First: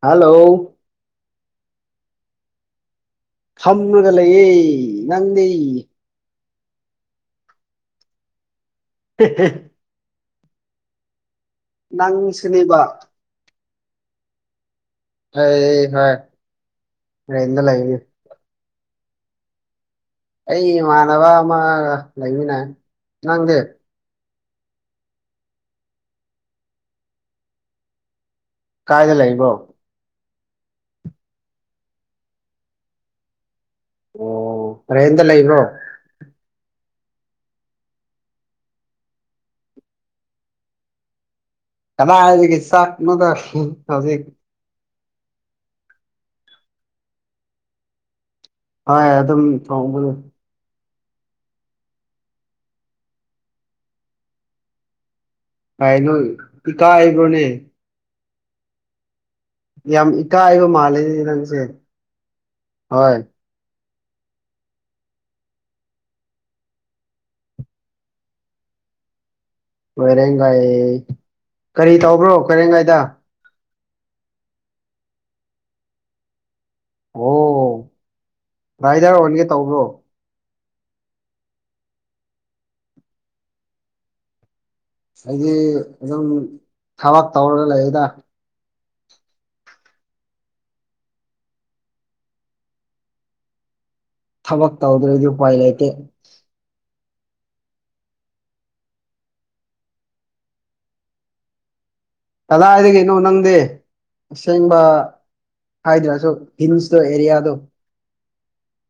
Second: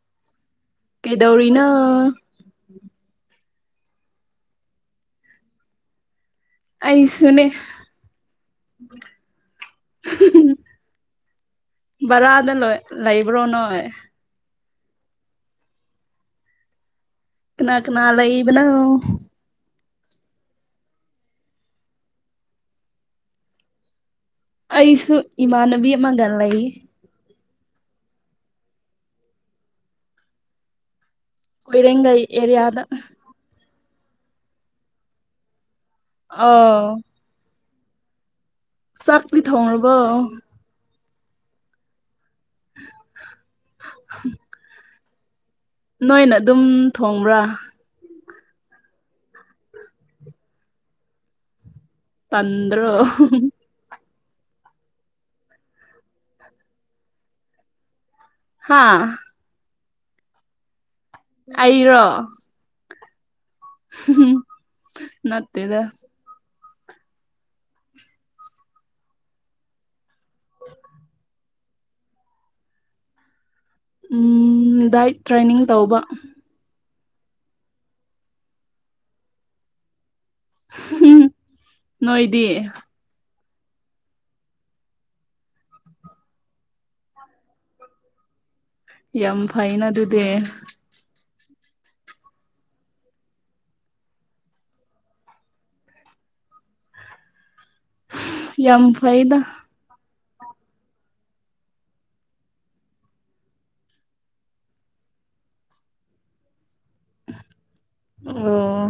hello ꯑꯦꯗꯧꯔꯤꯅ ꯐꯝꯔꯥꯒꯥ ꯂꯩꯌꯦ ꯅꯪꯗꯤ ꯑꯩꯁꯨꯨꯅꯦ [inaudible] [inaudible] ꯕꯔꯥꯗ ꯂꯣꯏ ꯅꯪꯁꯨꯅꯦꯕ ꯂꯩꯕ꯭ꯔꯣ ꯅꯣꯏ ꯍ ꯍꯥꯏ ꯅꯥꯅꯥ ꯂꯩ ꯏꯕꯅ ꯑꯩ ꯏꯃꯥꯟꯅꯕ ꯑꯃ ꯂꯩꯃꯤꯟꯅ ꯅꯪꯗꯦ ꯑꯩꯁꯨ ꯏꯃꯥꯟꯅꯕꯤ ꯑꯃꯒ ꯂꯩ ꯀꯥꯏꯗ ꯂꯩꯕꯣ ꯍꯣꯏꯔꯒꯥꯏ ꯑꯦꯔꯤꯌꯥꯗ ꯑꯣ ꯇ꯭ꯔꯦꯟꯗ ꯂꯩꯕ꯭ꯔꯣ ꯑ ꯆꯥꯛꯤ ꯊꯣꯡꯔꯔꯕꯣ ꯂꯑ ꯆꯥꯛꯅꯗ ꯍꯧꯖꯤꯛ ꯅꯣꯏꯅ ꯑꯗꯨꯝ ꯊꯣꯡꯕ꯭ꯔꯥ ꯍ ꯑꯗꯨꯝ ꯊꯣꯡꯕꯅꯦ ꯄꯗ꯭ꯔꯣ ꯍꯥꯏꯅ ꯀꯥ ꯍꯥꯏꯕ꯭ꯔꯣꯅꯦ ꯍꯥꯥ ꯌꯥꯝ ꯏ ꯀ ꯍꯥꯏꯕ ꯃꯥꯂꯦ ꯑꯩꯔꯣ ꯍꯣꯏ ꯅꯥꯥꯠꯇꯦꯗ ꯀꯣꯏꯔꯦꯡꯒꯥꯏ ꯀꯔꯤ ꯇꯧꯕ꯭ꯔꯣ ꯈꯣꯏꯔꯦꯡꯒꯥꯏꯗ ꯎꯝ ꯗꯥꯏꯠ ꯇ꯭ꯔꯦꯅꯤꯡ ꯇꯧꯕ ꯑꯣ ꯔꯥꯏꯗꯔ ꯑꯣꯏꯒꯦ ꯇꯧꯕ꯭ꯔꯣ ꯎꯝ ꯅꯣꯏꯣꯏꯗꯤ ꯑꯩꯗꯤ ꯑꯗꯨꯝ ꯊꯕꯛ ꯇꯧꯔꯒ ꯂꯩꯌꯦꯗ ꯌꯥꯝ ꯐꯥꯏꯟ ꯑꯗꯨꯗ ꯊꯕꯛ ꯇꯧꯗ꯭ꯔꯗꯤ ꯎꯄꯥꯏ ꯂꯩꯇꯦ ꯌꯥꯝ ꯐꯥꯏꯗ ꯀꯗꯥꯏꯗꯒꯤꯅꯣ ꯅꯪꯗꯤ ꯑꯁꯦꯡꯕ ꯍꯥꯏꯗ꯭ꯔꯥꯁꯨꯣ ꯍꯤꯜꯁꯇ ꯑꯦꯔꯤꯌꯥꯗꯣ ꯑꯣ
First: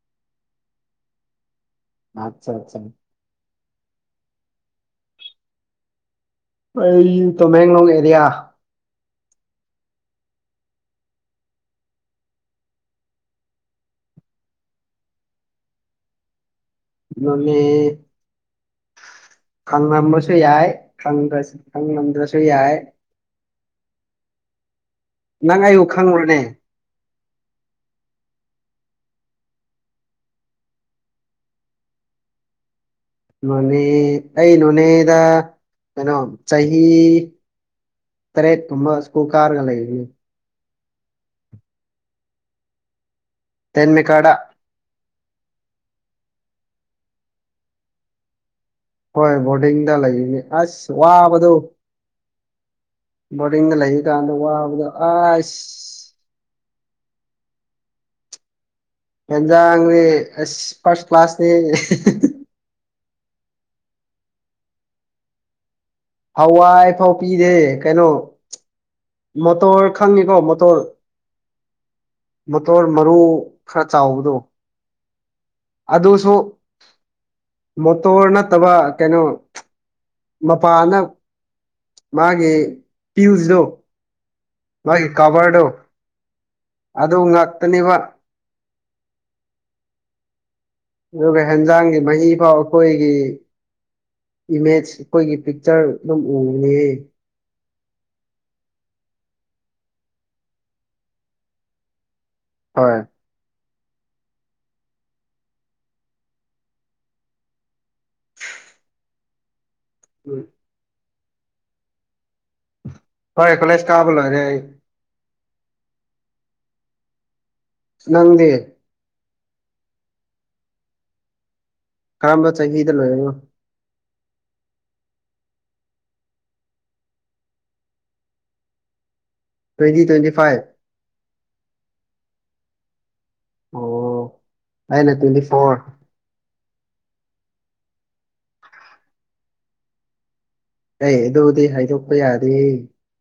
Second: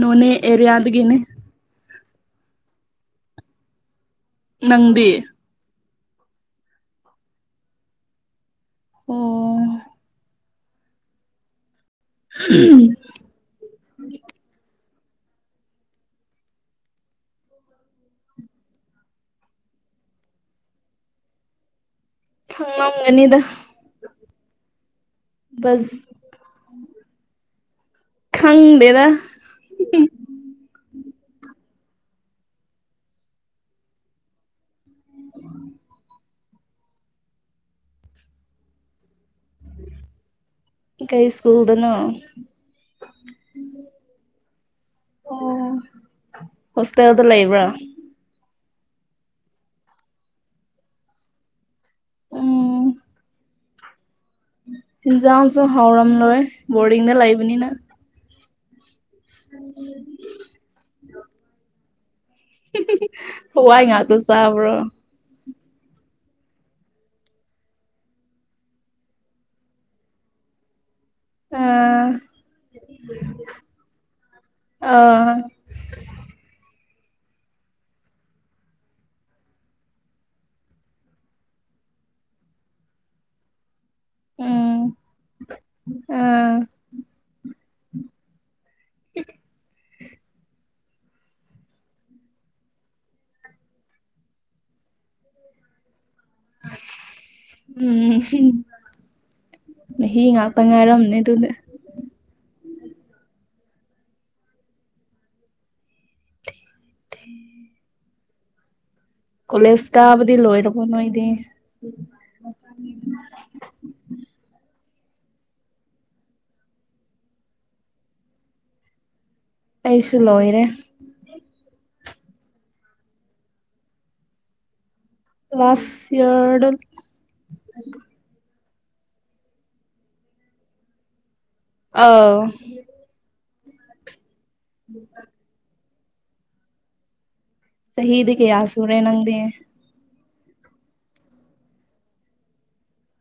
ꯅꯣꯅꯦ ꯑꯦꯔꯤꯌꯥꯗꯒꯦꯅꯦ ꯑꯠꯆꯥ ꯑꯠꯆꯥ ꯅꯪꯗꯤ ꯑꯩ ꯇꯣꯃꯦꯒꯡꯂꯣꯡ ꯑꯦꯔꯤꯌꯥ ꯑꯣ [inaudible] ꯅꯃꯤ ꯈꯪꯂꯝꯝꯕꯁꯨ ꯌꯥꯏ ꯈꯪꯗ꯭ꯔꯁꯨ ꯈꯪ ꯍ ꯃꯅꯤꯗ ꯅꯪ ꯑꯩꯌꯨ ꯈꯪꯪꯂꯨꯔꯅꯦ ꯈꯪꯗꯦꯗ ꯅꯣꯅꯦ ꯑꯩ ꯅꯣꯅꯦꯗ ꯀꯩꯅꯣ ꯆꯍꯤ ꯇꯔꯦꯠ ꯇꯨꯝꯃ ꯁꯨ ꯀꯥꯔꯒ ꯂꯩ ꯏꯗꯤ ꯀꯩ ꯁꯀꯨꯜꯗꯅ ꯇꯦꯟꯃꯤ ꯀꯔ ꯑꯣ ꯍꯣꯁꯇꯦꯜꯗ ꯂꯩꯕ꯭ꯔꯥ ꯍꯣꯏ ꯕꯣꯔꯗꯤꯡꯗ ꯂꯩꯔꯤꯅꯤ ꯑꯁ ꯋꯥꯕꯗꯨꯣ ꯍꯣꯔꯅ ꯂꯩ ꯏꯤꯟꯖꯥꯡꯁꯨ ꯍꯥꯎꯔꯝꯂꯣꯏ ꯕꯣꯔꯗꯤꯡꯗ ꯂꯩꯕꯅꯤꯅ ꯍꯦꯟꯖꯥꯡꯅꯤ ꯐꯔꯁ ꯀ꯭ꯂꯥꯁꯅꯤ ꯍꯋꯥꯏ ꯉꯥꯥꯛꯣ ꯆꯥꯕ꯭ꯔꯣ ꯍꯋꯥꯏꯐꯧ ꯄꯤꯗꯦ ꯀꯩꯅꯣ ꯃꯣꯇꯣꯔ ꯈꯪꯉꯤꯀꯣ ꯃꯣꯇꯣꯔ ꯑꯥ ꯃꯣꯇꯣꯔ ꯃꯔꯨ ꯈꯔ ꯆꯥꯎꯕꯗꯣ ꯑꯥ ꯑꯗꯨꯁꯨ ꯃꯣꯇꯣꯔ ꯅꯠꯇꯕ ꯀꯩꯅꯣ ꯃꯄꯥꯅ ꯃꯥꯒꯤ ꯄꯤꯨꯁꯗꯣ ꯎꯝ ꯃꯥꯒꯤ ꯀꯕꯔꯗꯨꯣ ꯑꯥ ꯑꯗꯨ ꯉꯥꯛꯇꯅꯦꯕ [inaudible] ꯑꯗꯨꯒ ꯍꯦꯟꯖꯥꯡꯒꯤ ꯃꯍꯤ ꯐꯥꯎ ꯑꯩꯈꯣꯏꯒꯤ ꯏꯃꯦꯖ ꯑꯩꯈꯣꯏꯒꯤ ꯄꯤꯛꯆꯔ ꯑꯗꯨꯝ ꯎꯅꯦ ꯎꯝ ꯃꯍꯤ ꯉꯥꯛꯇ ꯉꯥꯏꯔꯝꯅꯦ ꯑꯗꯨꯅꯦ ꯍꯣꯏ ꯎꯝ ꯀꯣꯂꯦꯖ ꯇꯕꯗꯤ ꯂꯣꯏꯔꯔꯕ ꯅꯣꯏꯗꯤ ꯍꯣꯏ ꯀꯂꯦꯁ ꯀꯥꯕꯂꯔꯦ ꯁ ꯅꯪꯗꯦ ꯑꯩꯁꯨ ꯂꯣꯏꯔꯦ ꯀꯔꯝꯕ ꯆꯍꯤꯗ ꯂꯣꯏꯔꯅꯣ ꯔꯁꯤꯔ ꯇ꯭ꯋꯦꯟꯇꯤ ꯇ꯭ꯋꯦꯟꯇꯤ ꯐꯥꯏꯚ ꯑꯥꯎ ꯑꯣ ꯀꯥꯏꯅ ꯇ꯭ꯋꯦꯟꯗꯤ ꯐꯣꯔꯣꯔ ꯁꯍꯤꯗꯤ ꯀ ꯌꯥ ꯁꯨꯔꯦ ꯅꯪꯗꯤꯦ ꯑꯩ ꯑꯗꯨꯗꯤ ꯍꯥꯏꯗꯣꯛꯄ ꯌꯥꯗꯦ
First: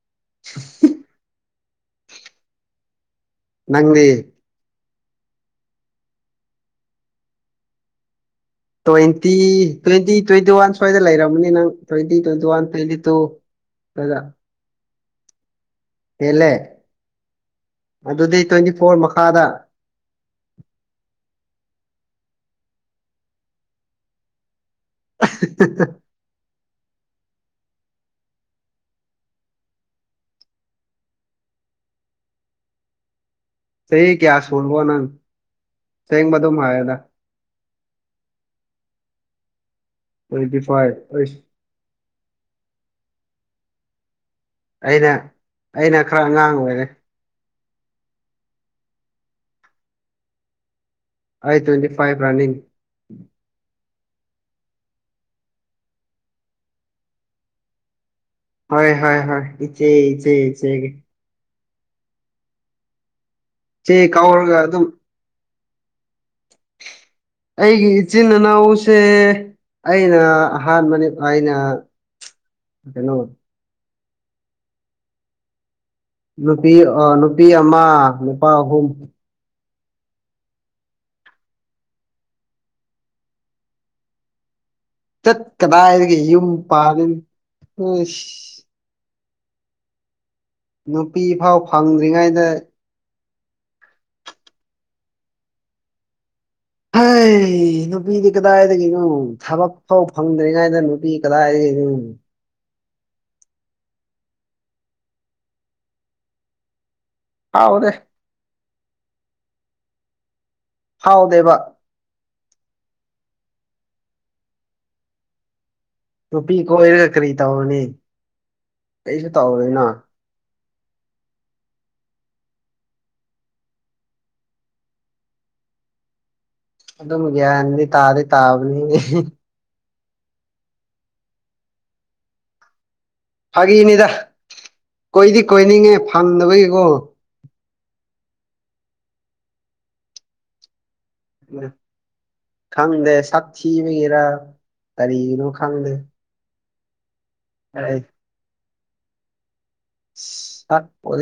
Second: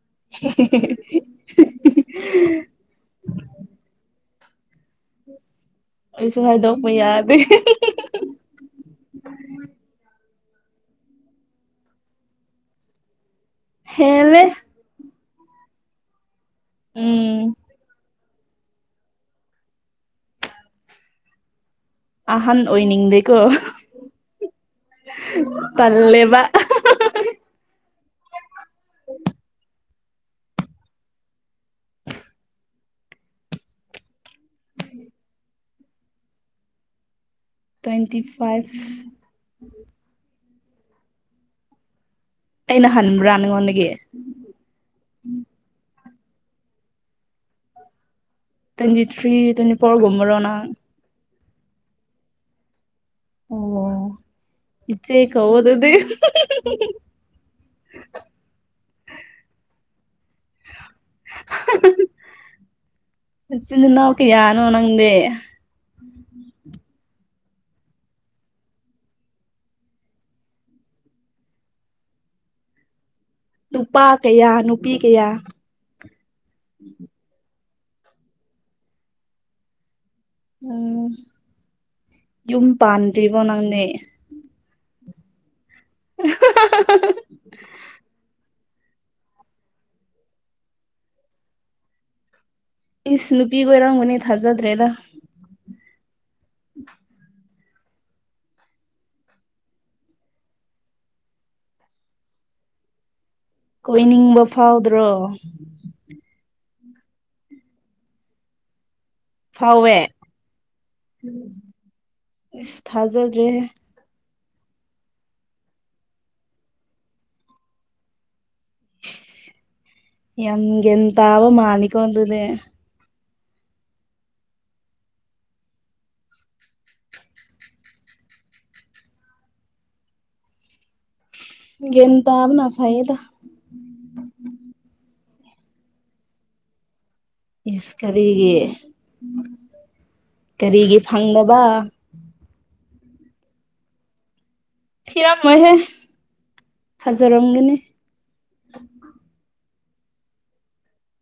[inaudible] ꯅꯪ ꯑꯩꯁꯨ ꯍꯥꯏꯗꯣꯛꯄ ꯌꯥꯗꯦ ꯇ꯭ꯋꯦꯟꯇꯤ ꯇ꯭ꯋꯦꯟꯇꯤ ꯇ꯭ꯋꯦꯟꯇꯤ ꯋꯥꯟ ꯁ꯭ꯋꯥꯏꯗ ꯂꯩꯔꯝꯃꯅꯤ ꯅꯪ twenty twenty one twenty two ꯍꯦꯂꯦ ꯍꯂꯦ ꯎꯝ ꯑꯗꯨꯗꯤ ꯇ꯭ꯋꯦꯟꯇꯤ ꯐꯣꯔ ꯃꯈꯥꯗ ꯑꯍꯟ ꯑꯣꯏꯅꯤꯡꯗꯦꯀꯣ ꯄꯦꯜꯂꯦꯕ ꯁꯦꯡ ꯀꯌꯥ ꯁꯜꯕꯣ ꯅꯪ ꯁꯦꯡ ꯃꯗꯨꯣ ꯃꯥꯋꯦꯗ ꯇ꯭ꯋꯦꯟꯇꯤ ꯐꯥꯏꯚ ꯇ꯭ꯋꯦꯟꯇꯤ ꯐꯥꯏꯚ ꯑꯩꯁ ꯑꯩꯅ ꯍꯟꯕ꯭ꯔꯥ ꯅꯉꯣꯟꯗꯒꯤ ꯑꯩꯅ ꯑꯩꯅ ꯈꯔ ꯑꯉꯥꯡ ꯑꯣꯏꯔꯦ ꯇ꯭ꯋꯦꯟꯇꯤ ꯊ꯭ꯔꯤ ꯇ꯭ꯋꯦꯟꯇꯤ ꯐꯣꯔ ꯨꯝꯕꯔꯣ ꯅꯪ ꯍꯥꯏ ꯇꯋꯦꯟꯗꯤ ꯐꯥꯏꯕ ꯔꯥꯅꯤ ꯑꯣ ꯏꯆꯦ ꯀꯋ ꯑꯗꯨꯗꯤ ꯍ ꯍ ꯍ ꯏꯆꯦ ꯏꯆꯦ ꯏꯆꯦ ꯏꯆꯦ ꯅ ꯑꯣ ꯀꯧꯔꯒ ꯌꯥꯅ ꯑꯗꯨꯝ ꯋꯥꯅꯗꯦ ꯎꯝ ꯎꯝ ꯑꯩꯒꯤ ꯏꯆꯤꯟꯅꯥꯎꯁꯦ ꯑꯩꯅ ꯑꯍꯥꯟꯕꯅꯤ ꯑꯩꯅ ꯀꯩꯅꯣ ꯅꯨꯄꯥ ꯀꯌꯥ ꯅꯨꯄꯤ ꯀꯌꯥ ꯅꯨꯄꯤ ꯅꯨꯄꯤ ꯑꯃ ꯅꯨꯄꯥ ꯑꯍꯨꯝ ꯎꯝ ꯌꯨꯝ ꯄꯥꯟꯗ꯭ꯔꯤꯕꯣ ꯅꯪꯅꯦ ꯆꯠ ꯀꯗꯥꯏꯒꯦ ꯌꯨꯝ ꯄꯥꯜꯂꯤꯅ ꯎ ꯅꯨꯄꯤ ꯐꯥꯎ ꯐꯪꯗ꯭ꯔꯤꯉꯩꯗ ꯏꯁ ꯅꯨꯄꯤꯒ ꯑꯣꯏꯔꯝꯒꯅꯦ ꯊꯥꯖꯗ꯭ꯔꯦꯗ ꯍ ꯅꯨꯄꯤꯗꯤ ꯀꯗꯥꯏꯗꯒꯤꯅꯣ ꯊꯕꯛ ꯐꯥꯎ ꯐꯪꯗ꯭ꯔꯤꯉꯩꯗ ꯅꯨꯄꯤ ꯀꯗꯥꯏꯗꯒꯤꯅꯣ ꯀꯣꯏꯅꯤꯡꯕ ꯐꯥꯎꯗ꯭ꯔꯣ ꯍꯥꯎꯗꯦ ꯐꯋꯦ ꯐꯥꯎꯗꯦꯕ ꯏꯁ ꯐꯥꯖꯜ ꯔꯦ ꯅꯨꯄꯤ ꯀꯣꯏꯔꯒ ꯀꯔꯤ ꯇꯧꯔꯅꯤ ꯀꯩꯁꯨ ꯇꯧꯔꯣꯏꯅꯣ ꯑꯦꯇꯕ ꯃꯥꯅꯤꯀ ꯑꯣꯏꯗꯅꯦ ꯑꯗꯨꯝꯒ꯭ꯌꯥꯅꯤꯗꯤ ꯇꯥꯗꯤ ꯇꯥꯕꯅꯤ ꯒꯤꯅ ꯇꯕꯅ ꯐꯥꯏꯗ ꯐꯥꯒꯤꯅꯤꯗ ꯀꯣꯏꯗꯤ ꯀꯣꯏꯅꯤꯡꯉꯦ ꯐꯝꯗꯕꯒꯤꯀꯣ ꯌꯦꯁ ꯀꯔꯤꯒꯤ ꯀꯔꯤꯒꯤ ꯐꯪꯅꯕ ꯈꯪꯗꯦ ꯁꯥꯛꯊꯤ ꯑꯣꯏꯒꯦꯔꯥ ꯀꯔꯤꯒꯤꯅꯣ ꯈꯪꯗꯦ ꯊꯖꯔꯝꯒꯅꯤ ꯆꯥꯛꯄꯦ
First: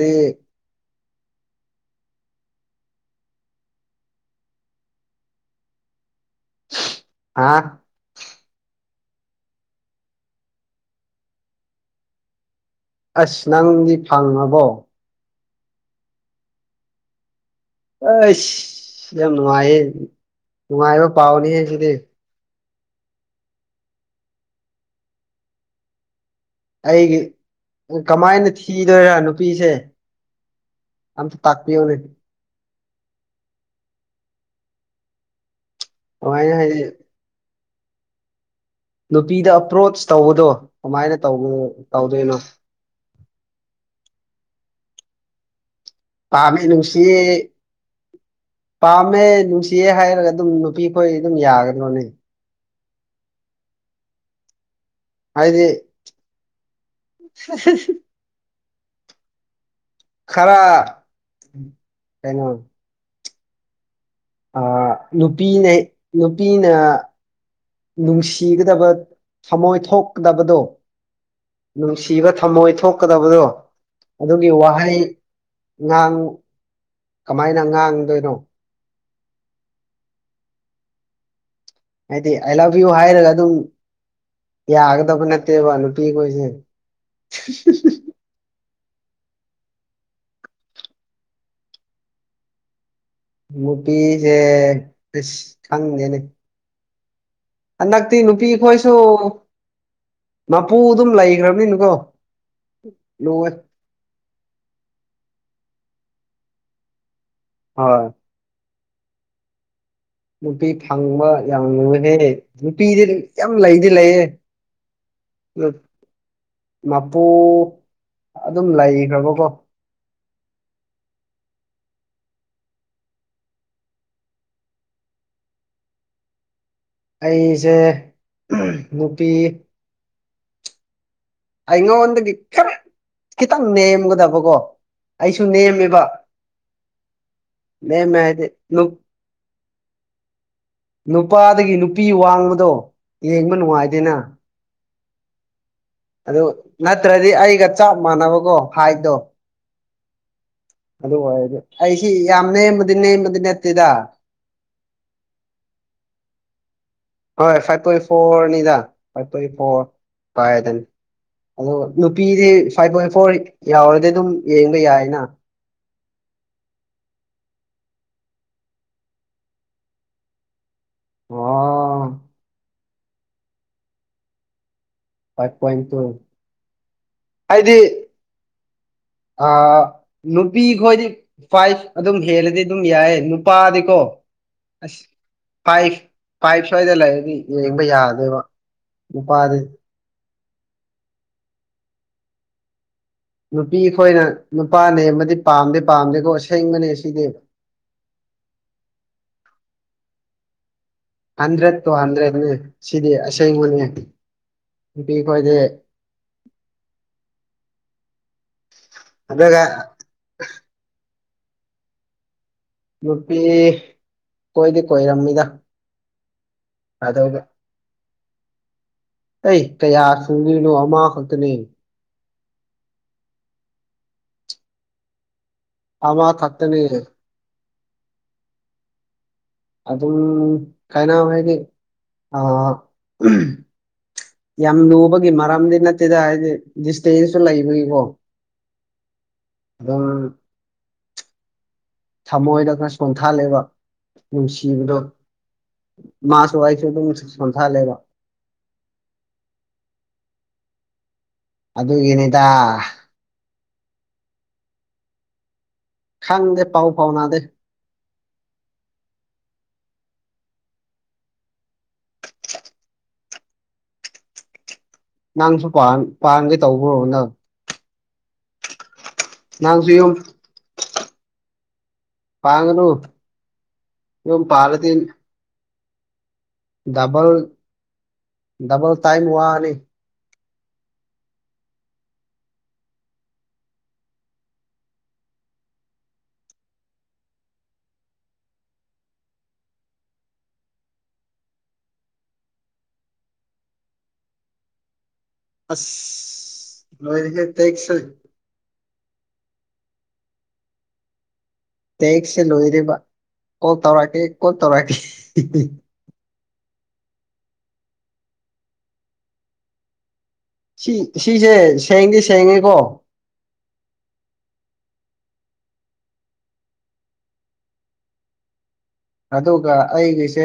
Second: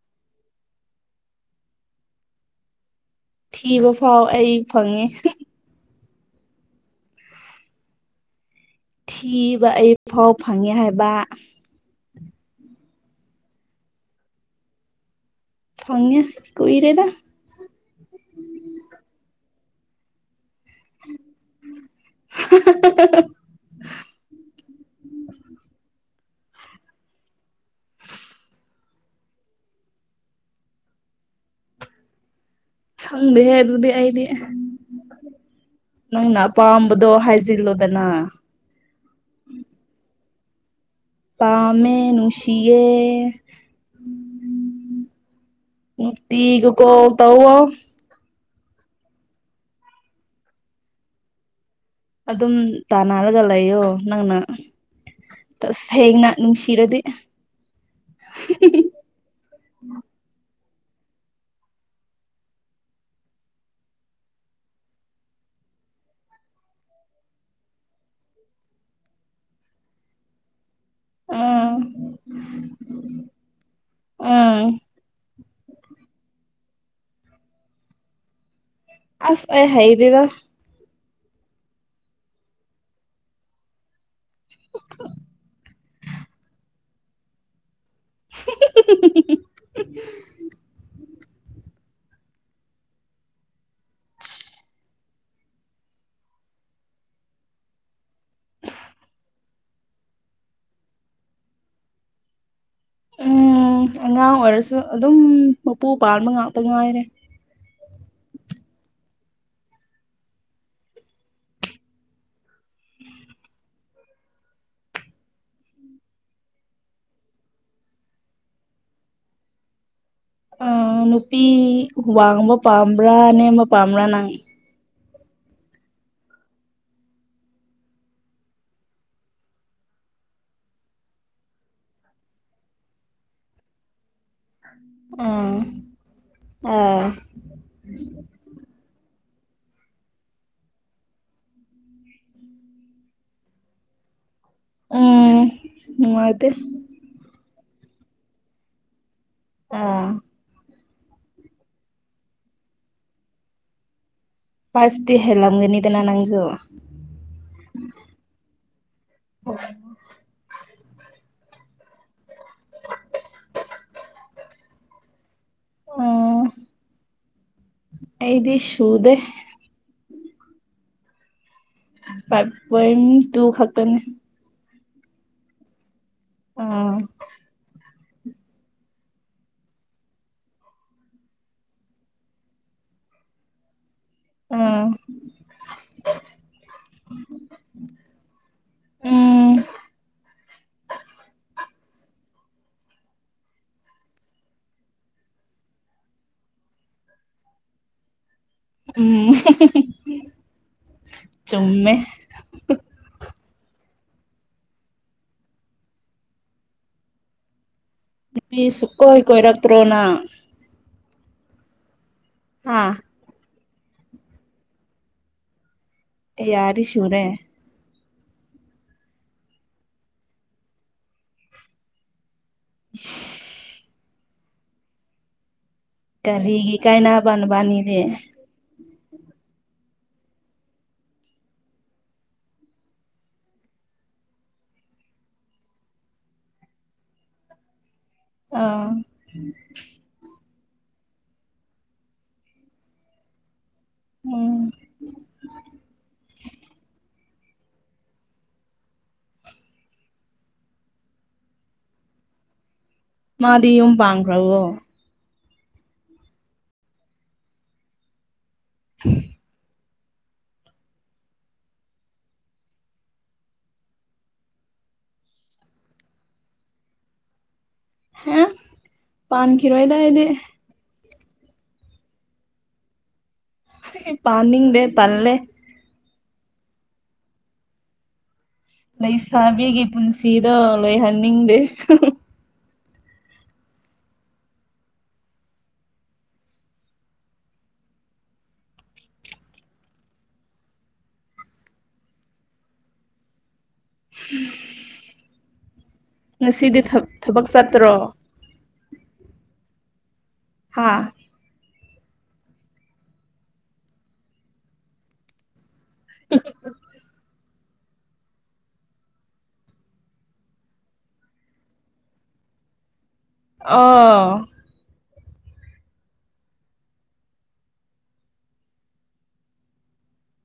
ꯊꯤꯕ ꯐꯥꯎ ꯑꯩ ꯐꯪꯉꯦ ꯍꯥꯥ ꯊꯤꯕ ꯑꯩ ꯐꯥꯎ ꯐꯪꯉꯦ ꯍꯥꯏꯕ ꯑꯁ ꯅꯪꯗꯤ ꯐꯪꯉꯕꯣ ꯐꯪꯉꯦ ꯀꯣꯏ ꯔꯦꯗꯥ ꯇꯨꯡꯉꯥꯏꯕꯨ ꯄꯥꯎꯅꯤ ꯍꯥꯏ ꯁꯤꯗꯤ [unintelligible] ꯑꯩꯒꯤ ꯀꯃꯥꯏꯅ ꯊꯤꯗꯣꯏꯔ ꯅꯨꯄꯤꯁꯦ ꯑꯆꯥ ꯇꯥꯀꯤꯄꯤ ꯌꯎ ꯅ ꯁꯪꯗꯦꯍꯦ ꯑꯗꯨꯗꯤ ꯑꯩꯗꯤ ꯅꯪꯅ ꯀꯃꯥꯏꯅ ꯍꯥꯏꯗꯤ ꯑꯄꯥꯝꯕꯗꯣ ꯍꯥꯏ ꯂꯣꯗꯅ ꯅꯨꯄꯤꯗ ꯑꯄ꯭ꯔꯣꯆ ꯇꯧꯕꯗꯣ ꯀꯃꯥꯏꯅ ꯇꯧꯕꯅ ꯄꯥꯝꯃꯦ ꯇꯧꯗꯣꯏꯅꯣ ꯅꯨꯡꯁꯤꯌꯦ ꯄꯥꯃꯦ ꯅꯨꯡꯇꯤꯒꯤ ꯅꯨꯡꯁꯤ ꯀꯣꯜ ꯇꯧꯋꯣ ꯄꯥꯝꯃꯦ ꯅꯨꯡꯁꯤꯌꯦ ꯍꯥꯏꯔꯒ ꯑꯗꯨꯝ ꯅꯨꯄꯤꯈꯣꯏ ꯑꯗꯨꯝ ꯌꯥꯒꯅꯤ ꯑꯗꯨꯝ ꯇꯥꯟꯅꯔꯒ ꯂꯩꯌꯣ ꯅꯪꯅ ꯍꯥꯏꯗꯤ ꯇꯁ ꯍꯌꯦꯅ ꯅꯨꯡꯁꯤꯔꯗꯤ [unintelligible] ꯈꯔ ꯀꯩꯅꯩꯅꯣ ꯅꯨꯄꯤꯅ ꯅꯨꯄꯤꯅ ꯅꯨꯡꯁꯤꯒꯗꯕ ꯊꯃꯣꯏꯊꯣꯛꯀꯗꯕꯗꯣ ꯑꯥ ꯅꯨꯡꯁꯤꯕ ꯊꯝꯃꯣꯏ ꯊꯣꯛꯀꯗꯕꯗꯣ ꯑꯗꯨꯒꯤ ꯑꯥ ꯋꯥꯍꯩ ꯉꯥꯡ ꯀꯃꯥꯏꯅ ꯉꯥꯡꯗꯣꯏꯅꯣ ꯑꯁ ꯍꯥꯏꯩꯗꯔ ꯍꯥꯏꯗꯤ ꯑꯥꯏ ꯂꯚ ꯌꯨ ꯍꯥꯏꯔꯒ ꯑꯗꯨꯝ ꯌꯥꯒꯗ ꯐꯅꯠꯇ ꯋꯥꯂ ꯄꯤꯣꯏꯁ [inaudible] ꯅꯨꯄꯤꯁꯦ ꯑꯁ ꯈꯪꯗꯦꯅꯦ ꯍꯟꯗꯛꯇꯤ ꯅꯨꯄꯤ ꯈꯣꯏꯁꯨ ꯃꯄꯨ ꯑꯗꯨꯝ ꯂꯩꯈ꯭ꯔꯕꯅꯤꯅꯀꯣ ꯂꯨꯋꯦ ꯎꯝ ꯑꯉꯥꯡ ꯑꯣꯏꯔꯁꯨ ꯑꯗꯨꯝ ꯃꯄꯨ ꯄꯥꯟꯕ ꯉꯥꯛꯇ ꯉꯉꯥꯏꯔꯦ ꯍꯣꯏ ꯅꯨꯄꯤ ꯐꯪꯕ ꯌꯥꯝ ꯉꯨꯍꯦ ꯅꯨꯄꯤꯗꯤ ꯌꯥꯝ ꯂꯩꯗꯤ ꯂꯩꯌꯦꯦ ꯎꯝ ꯃꯄꯨ ꯑꯗꯨꯝ ꯂꯩꯈ꯭ꯔꯕꯀꯣ ꯑ ꯅꯨꯄꯤ ꯋꯥꯡꯕ ꯄꯥꯝꯕ꯭ꯔꯥ ꯅꯦꯝꯕ ꯄꯥꯝꯕ꯭ꯔꯥ ꯅꯪ ꯑꯩꯁꯦ ꯅꯨꯄꯤ ꯑꯩꯉ ꯀꯈꯤꯇꯪ ꯅꯦꯝꯒꯗꯕ ꯀꯣ ꯑꯩꯁꯨ ꯑꯥ ꯅꯦꯝꯃꯦꯕ ꯑꯥ ꯅꯦꯝꯃꯦ ꯍꯥꯏꯗꯤ ꯅꯨꯄꯥꯗꯒꯤ ꯅꯨꯄꯤ ꯋꯥꯡꯃꯗꯣ ꯌꯦꯡꯕ ꯅꯨꯡꯉꯥꯏꯗꯦꯅ ꯎꯝ ꯑꯗꯨ ꯅꯨꯡꯉꯥꯏꯇꯦ ꯅꯠꯇ꯭ꯔꯗꯤ ꯑꯩꯒ ꯆꯞ ꯃꯥꯟꯅꯕꯀꯣ ꯍꯥꯏꯗꯣ ꯑꯥ ꯑꯗꯨ ꯑꯣꯏꯗꯤ ꯑꯩꯁꯤ ꯌꯥꯝ ꯅꯦꯝꯕꯗꯤ ꯅꯦꯝꯃꯗꯤ ꯅꯠꯇꯦꯗ ꯐꯁꯇꯤ ꯍꯂꯒꯅꯤꯗꯅꯥ ꯅꯪꯖꯨ ꯍꯣꯏ ꯐꯥꯏꯚ ꯄꯣꯏꯟ ꯐꯣꯔꯅꯤꯗꯥ ꯐꯥꯏꯚꯣꯏ ꯐꯣꯔ ꯀꯅꯤ ꯑꯗꯣ ꯅꯨꯄꯤꯗꯤ ꯐꯥꯏꯚ ꯄꯣꯏꯟ ꯐꯣꯔ ꯌꯥꯎꯔꯗꯤ ꯑꯗꯨꯝ ꯌꯦꯡꯕ ꯌꯥꯏꯅ ꯑꯣ ꯑꯩꯗꯤ ꯁꯨꯗꯦ ꯑꯣ ꯄ ꯄꯝ ꯇꯨꯡ ꯈꯥꯛꯇꯅꯤ ꯐꯥꯢꯐ ꯄꯣꯢꯟ ꯇꯨ ꯑꯥ ꯍꯥꯏꯗꯤ [inaudible] ꯑ ꯅꯨꯄꯤ ꯈꯣꯏꯗꯤ ꯐꯥꯏꯚ ꯑꯗꯨꯝ ꯍꯦꯜꯂꯗꯤ ꯑꯗꯨꯝ ꯌꯥꯏꯌꯦ ꯅꯨꯄꯥꯗꯤꯀꯣ ꯑꯥ ꯑꯁ ꯐꯥꯏꯚ ꯐꯥꯏꯚ ꯁ꯭ꯋꯥꯏꯗ ꯂꯩꯔꯗꯤ ꯌꯦꯡꯕ ꯌꯥꯗꯦꯕ ꯎꯝ ꯅꯨꯄꯥꯗꯤ ꯅꯨꯄꯤ ꯑꯩꯈꯣꯏꯅ ꯅꯨꯄꯥ ꯅꯦꯝꯕꯗꯤ ꯄꯥꯝꯗꯤ ꯄꯥꯝꯗꯦꯀꯣ ꯑꯁꯦꯡꯕꯅꯦ ꯁꯤꯗꯤ ꯎꯝ ꯍꯟꯗ꯭ꯔꯦꯠ ꯇꯣ ꯆꯨꯝꯃꯦ ꯍꯟꯗ꯭ꯔꯦꯠꯅꯦ ꯁꯤꯗꯤ ꯑꯁꯦꯡꯕꯅꯤ ꯅꯨꯄꯤꯈꯣꯏꯗꯤ ꯅꯨꯄꯤ ꯁꯨꯛꯀꯣꯏ ꯀꯣꯏꯔꯛꯇ꯭ꯔꯣ ꯅꯪ ꯍꯥ ꯅꯨꯨꯄꯤ ꯀꯣꯏꯗꯤ ꯀꯣꯏꯔꯝꯃꯤꯗ ꯀꯌꯥꯗꯤ ꯁꯨꯔꯦ ꯀꯩ ꯀꯌꯥ ꯁꯨꯗꯣꯢꯅꯣ ꯑꯃꯈꯛꯇꯅꯤ [inaudible] ꯑꯃ ꯀꯔꯤꯒꯤ ꯈꯛꯇꯅꯦ ꯀꯥꯏꯅꯕ ꯅꯕꯅꯤꯗꯤ ꯑꯗꯨꯝ ꯀꯥꯏꯅ ꯍꯥꯏꯗꯤ ꯑ ꯌꯥꯝ ꯂꯨꯕꯒꯤ ꯃꯔꯝꯗꯤ ꯅꯠꯇꯦꯗ ꯍꯥꯏꯗꯤ ꯗꯤꯁꯇꯦꯟꯁꯁꯨ ꯂꯩꯕꯒꯤꯀꯣ ꯑꯥ ꯑꯗꯨꯝ ꯊꯃꯣꯏꯗ ꯈꯔ ꯆꯣꯡꯊꯜꯂꯦꯕ ꯎꯝ ꯅꯨꯡꯁꯤꯕꯗꯣ ꯃꯥꯁꯨ ꯑꯩꯁꯨ ꯁꯣꯟꯊꯍꯜꯂꯦꯕ ꯑꯗꯨꯒꯤꯅꯤꯗ ꯃꯗꯤ ꯌꯨꯝ ꯄꯥꯡꯒ꯭ꯔꯕꯣ ꯈꯪꯗꯦ ꯄꯥꯎ ꯐꯥꯎꯅꯥꯗꯦ ꯎꯝ ꯅꯪꯁꯨ ꯄꯥꯟꯒꯦ ꯇꯧꯕꯔꯣ ꯅꯪ ꯍꯦ ꯅꯪꯁꯨ ꯄꯥꯟꯀꯤꯔꯣꯏꯗ ꯌꯨꯝ ꯑꯩꯗꯤ ꯄꯡꯒꯅꯨ ꯄꯥꯟꯅꯤꯡꯗꯦ ꯇꯜꯂꯦ ꯗꯕꯜ ꯗꯕꯜ ꯇꯥꯏꯝ ꯋꯥꯅꯤ ꯁꯤꯗꯣ ꯂꯣꯏꯍꯟꯅꯤꯡꯗꯦ ꯉꯁꯤꯗꯤ ꯑꯁ ꯂꯣꯏꯔꯦꯍꯦ ꯊꯕꯛ ꯆꯠꯇ꯭ꯔꯣ ꯇꯦꯛꯁꯦ ꯍꯥꯥ ꯇꯦꯛꯁꯦ ꯂꯣꯏꯔꯤꯕ ꯀꯣꯜ ꯇꯧꯔꯛꯀꯦ ꯀꯣꯜ ꯇꯧꯔꯛꯀꯦ [inaudible] ꯁꯤ ꯁꯤꯁꯦ ꯁꯦꯡꯗꯤ ꯁꯦꯡꯉꯦꯀꯣ ꯑ ꯑꯗꯨꯒ ꯑꯩꯒꯤꯁꯦ